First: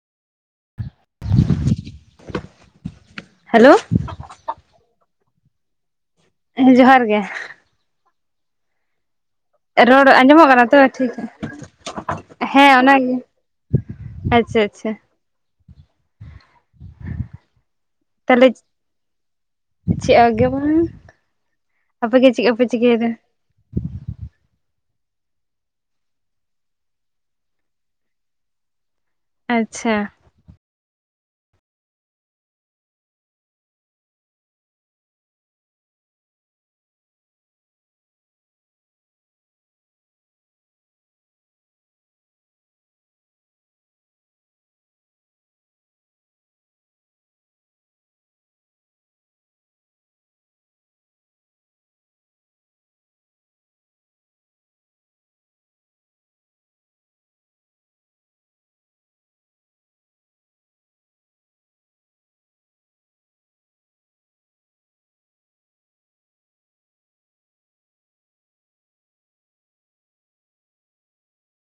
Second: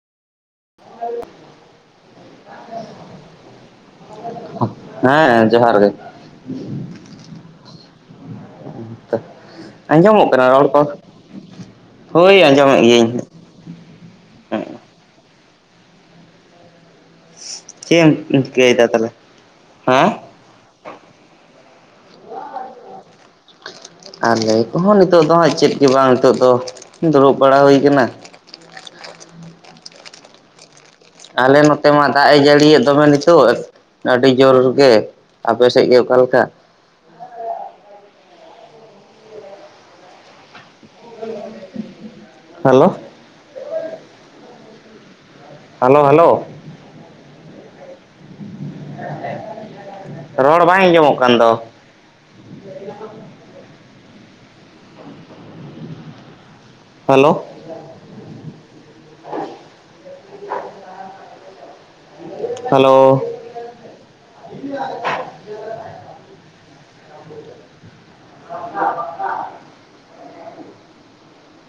[inaudible] Hello ᱦᱮᱸ ᱡᱚᱦᱟᱨ ᱜᱮ ᱦᱮᱸ ᱡᱚᱦᱟᱨ ᱜᱮ ᱨᱚᱲ ᱟᱸᱡᱚᱢᱚᱜ ᱠᱟᱱᱟ ᱛᱚ ᱴᱷᱤᱠ ᱦᱳᱭ ᱦᱮᱸ ᱟᱸᱡᱚᱢᱮᱫ ᱚᱱᱟᱜᱮ ᱜᱤᱭᱟᱹᱧ ᱟᱪᱪᱷᱟ ᱟᱪᱪᱷᱟ ᱪᱮᱫ ᱮᱢ ᱛᱟᱦᱞᱮ ᱪᱤᱠᱟᱹᱭᱮᱫᱟ ᱛᱟᱦᱚᱞᱮ ᱦᱮᱸ ᱪᱮᱫ ᱜᱮ ᱵᱟᱝ ᱟᱯᱮ ᱜᱮ ᱪᱮᱫ ᱠᱚ ᱯᱮ ᱪᱤᱠᱟᱹᱭᱮᱫᱟ? ᱟᱨ ᱞᱟᱹᱭ ᱠᱚᱦᱚᱸ ᱱᱤᱛᱚᱜ ᱫᱚ ᱦᱟᱸᱜ ᱪᱮᱫ ᱜᱮ ᱵᱟᱝ ᱱᱤᱛᱚᱜ ᱫᱚ ᱫᱩᱲᱩᱵ ᱵᱟᱲᱟ ᱦᱩᱭ ᱠᱟᱱᱟ᱾ ᱟᱪᱪᱷᱟ᱾ ᱟᱞᱮ ᱱᱚᱛᱮ ᱢᱟ ᱫᱟᱜ ᱮ ᱡᱟᱹᱲᱤᱭᱮᱜ ᱫᱚᱢᱮ ᱱᱤᱛᱳᱜ ᱟᱹᱰᱤ ᱡᱳᱨᱜ ᱜᱮ ᱟᱯᱮᱥᱮᱫ ᱜᱮ ᱚᱠᱟ ᱞᱮᱠᱟ ᱦᱮᱞᱳ ᱦᱮᱞᱳ ᱦᱮᱞᱳ ᱨᱚᱲ ᱵᱟᱸᱭ ᱟᱸᱡᱚᱢᱚᱜ ᱠᱟᱱ ᱫᱚ ᱦᱮᱞᱳ ᱦᱮᱞᱳ [inaudible]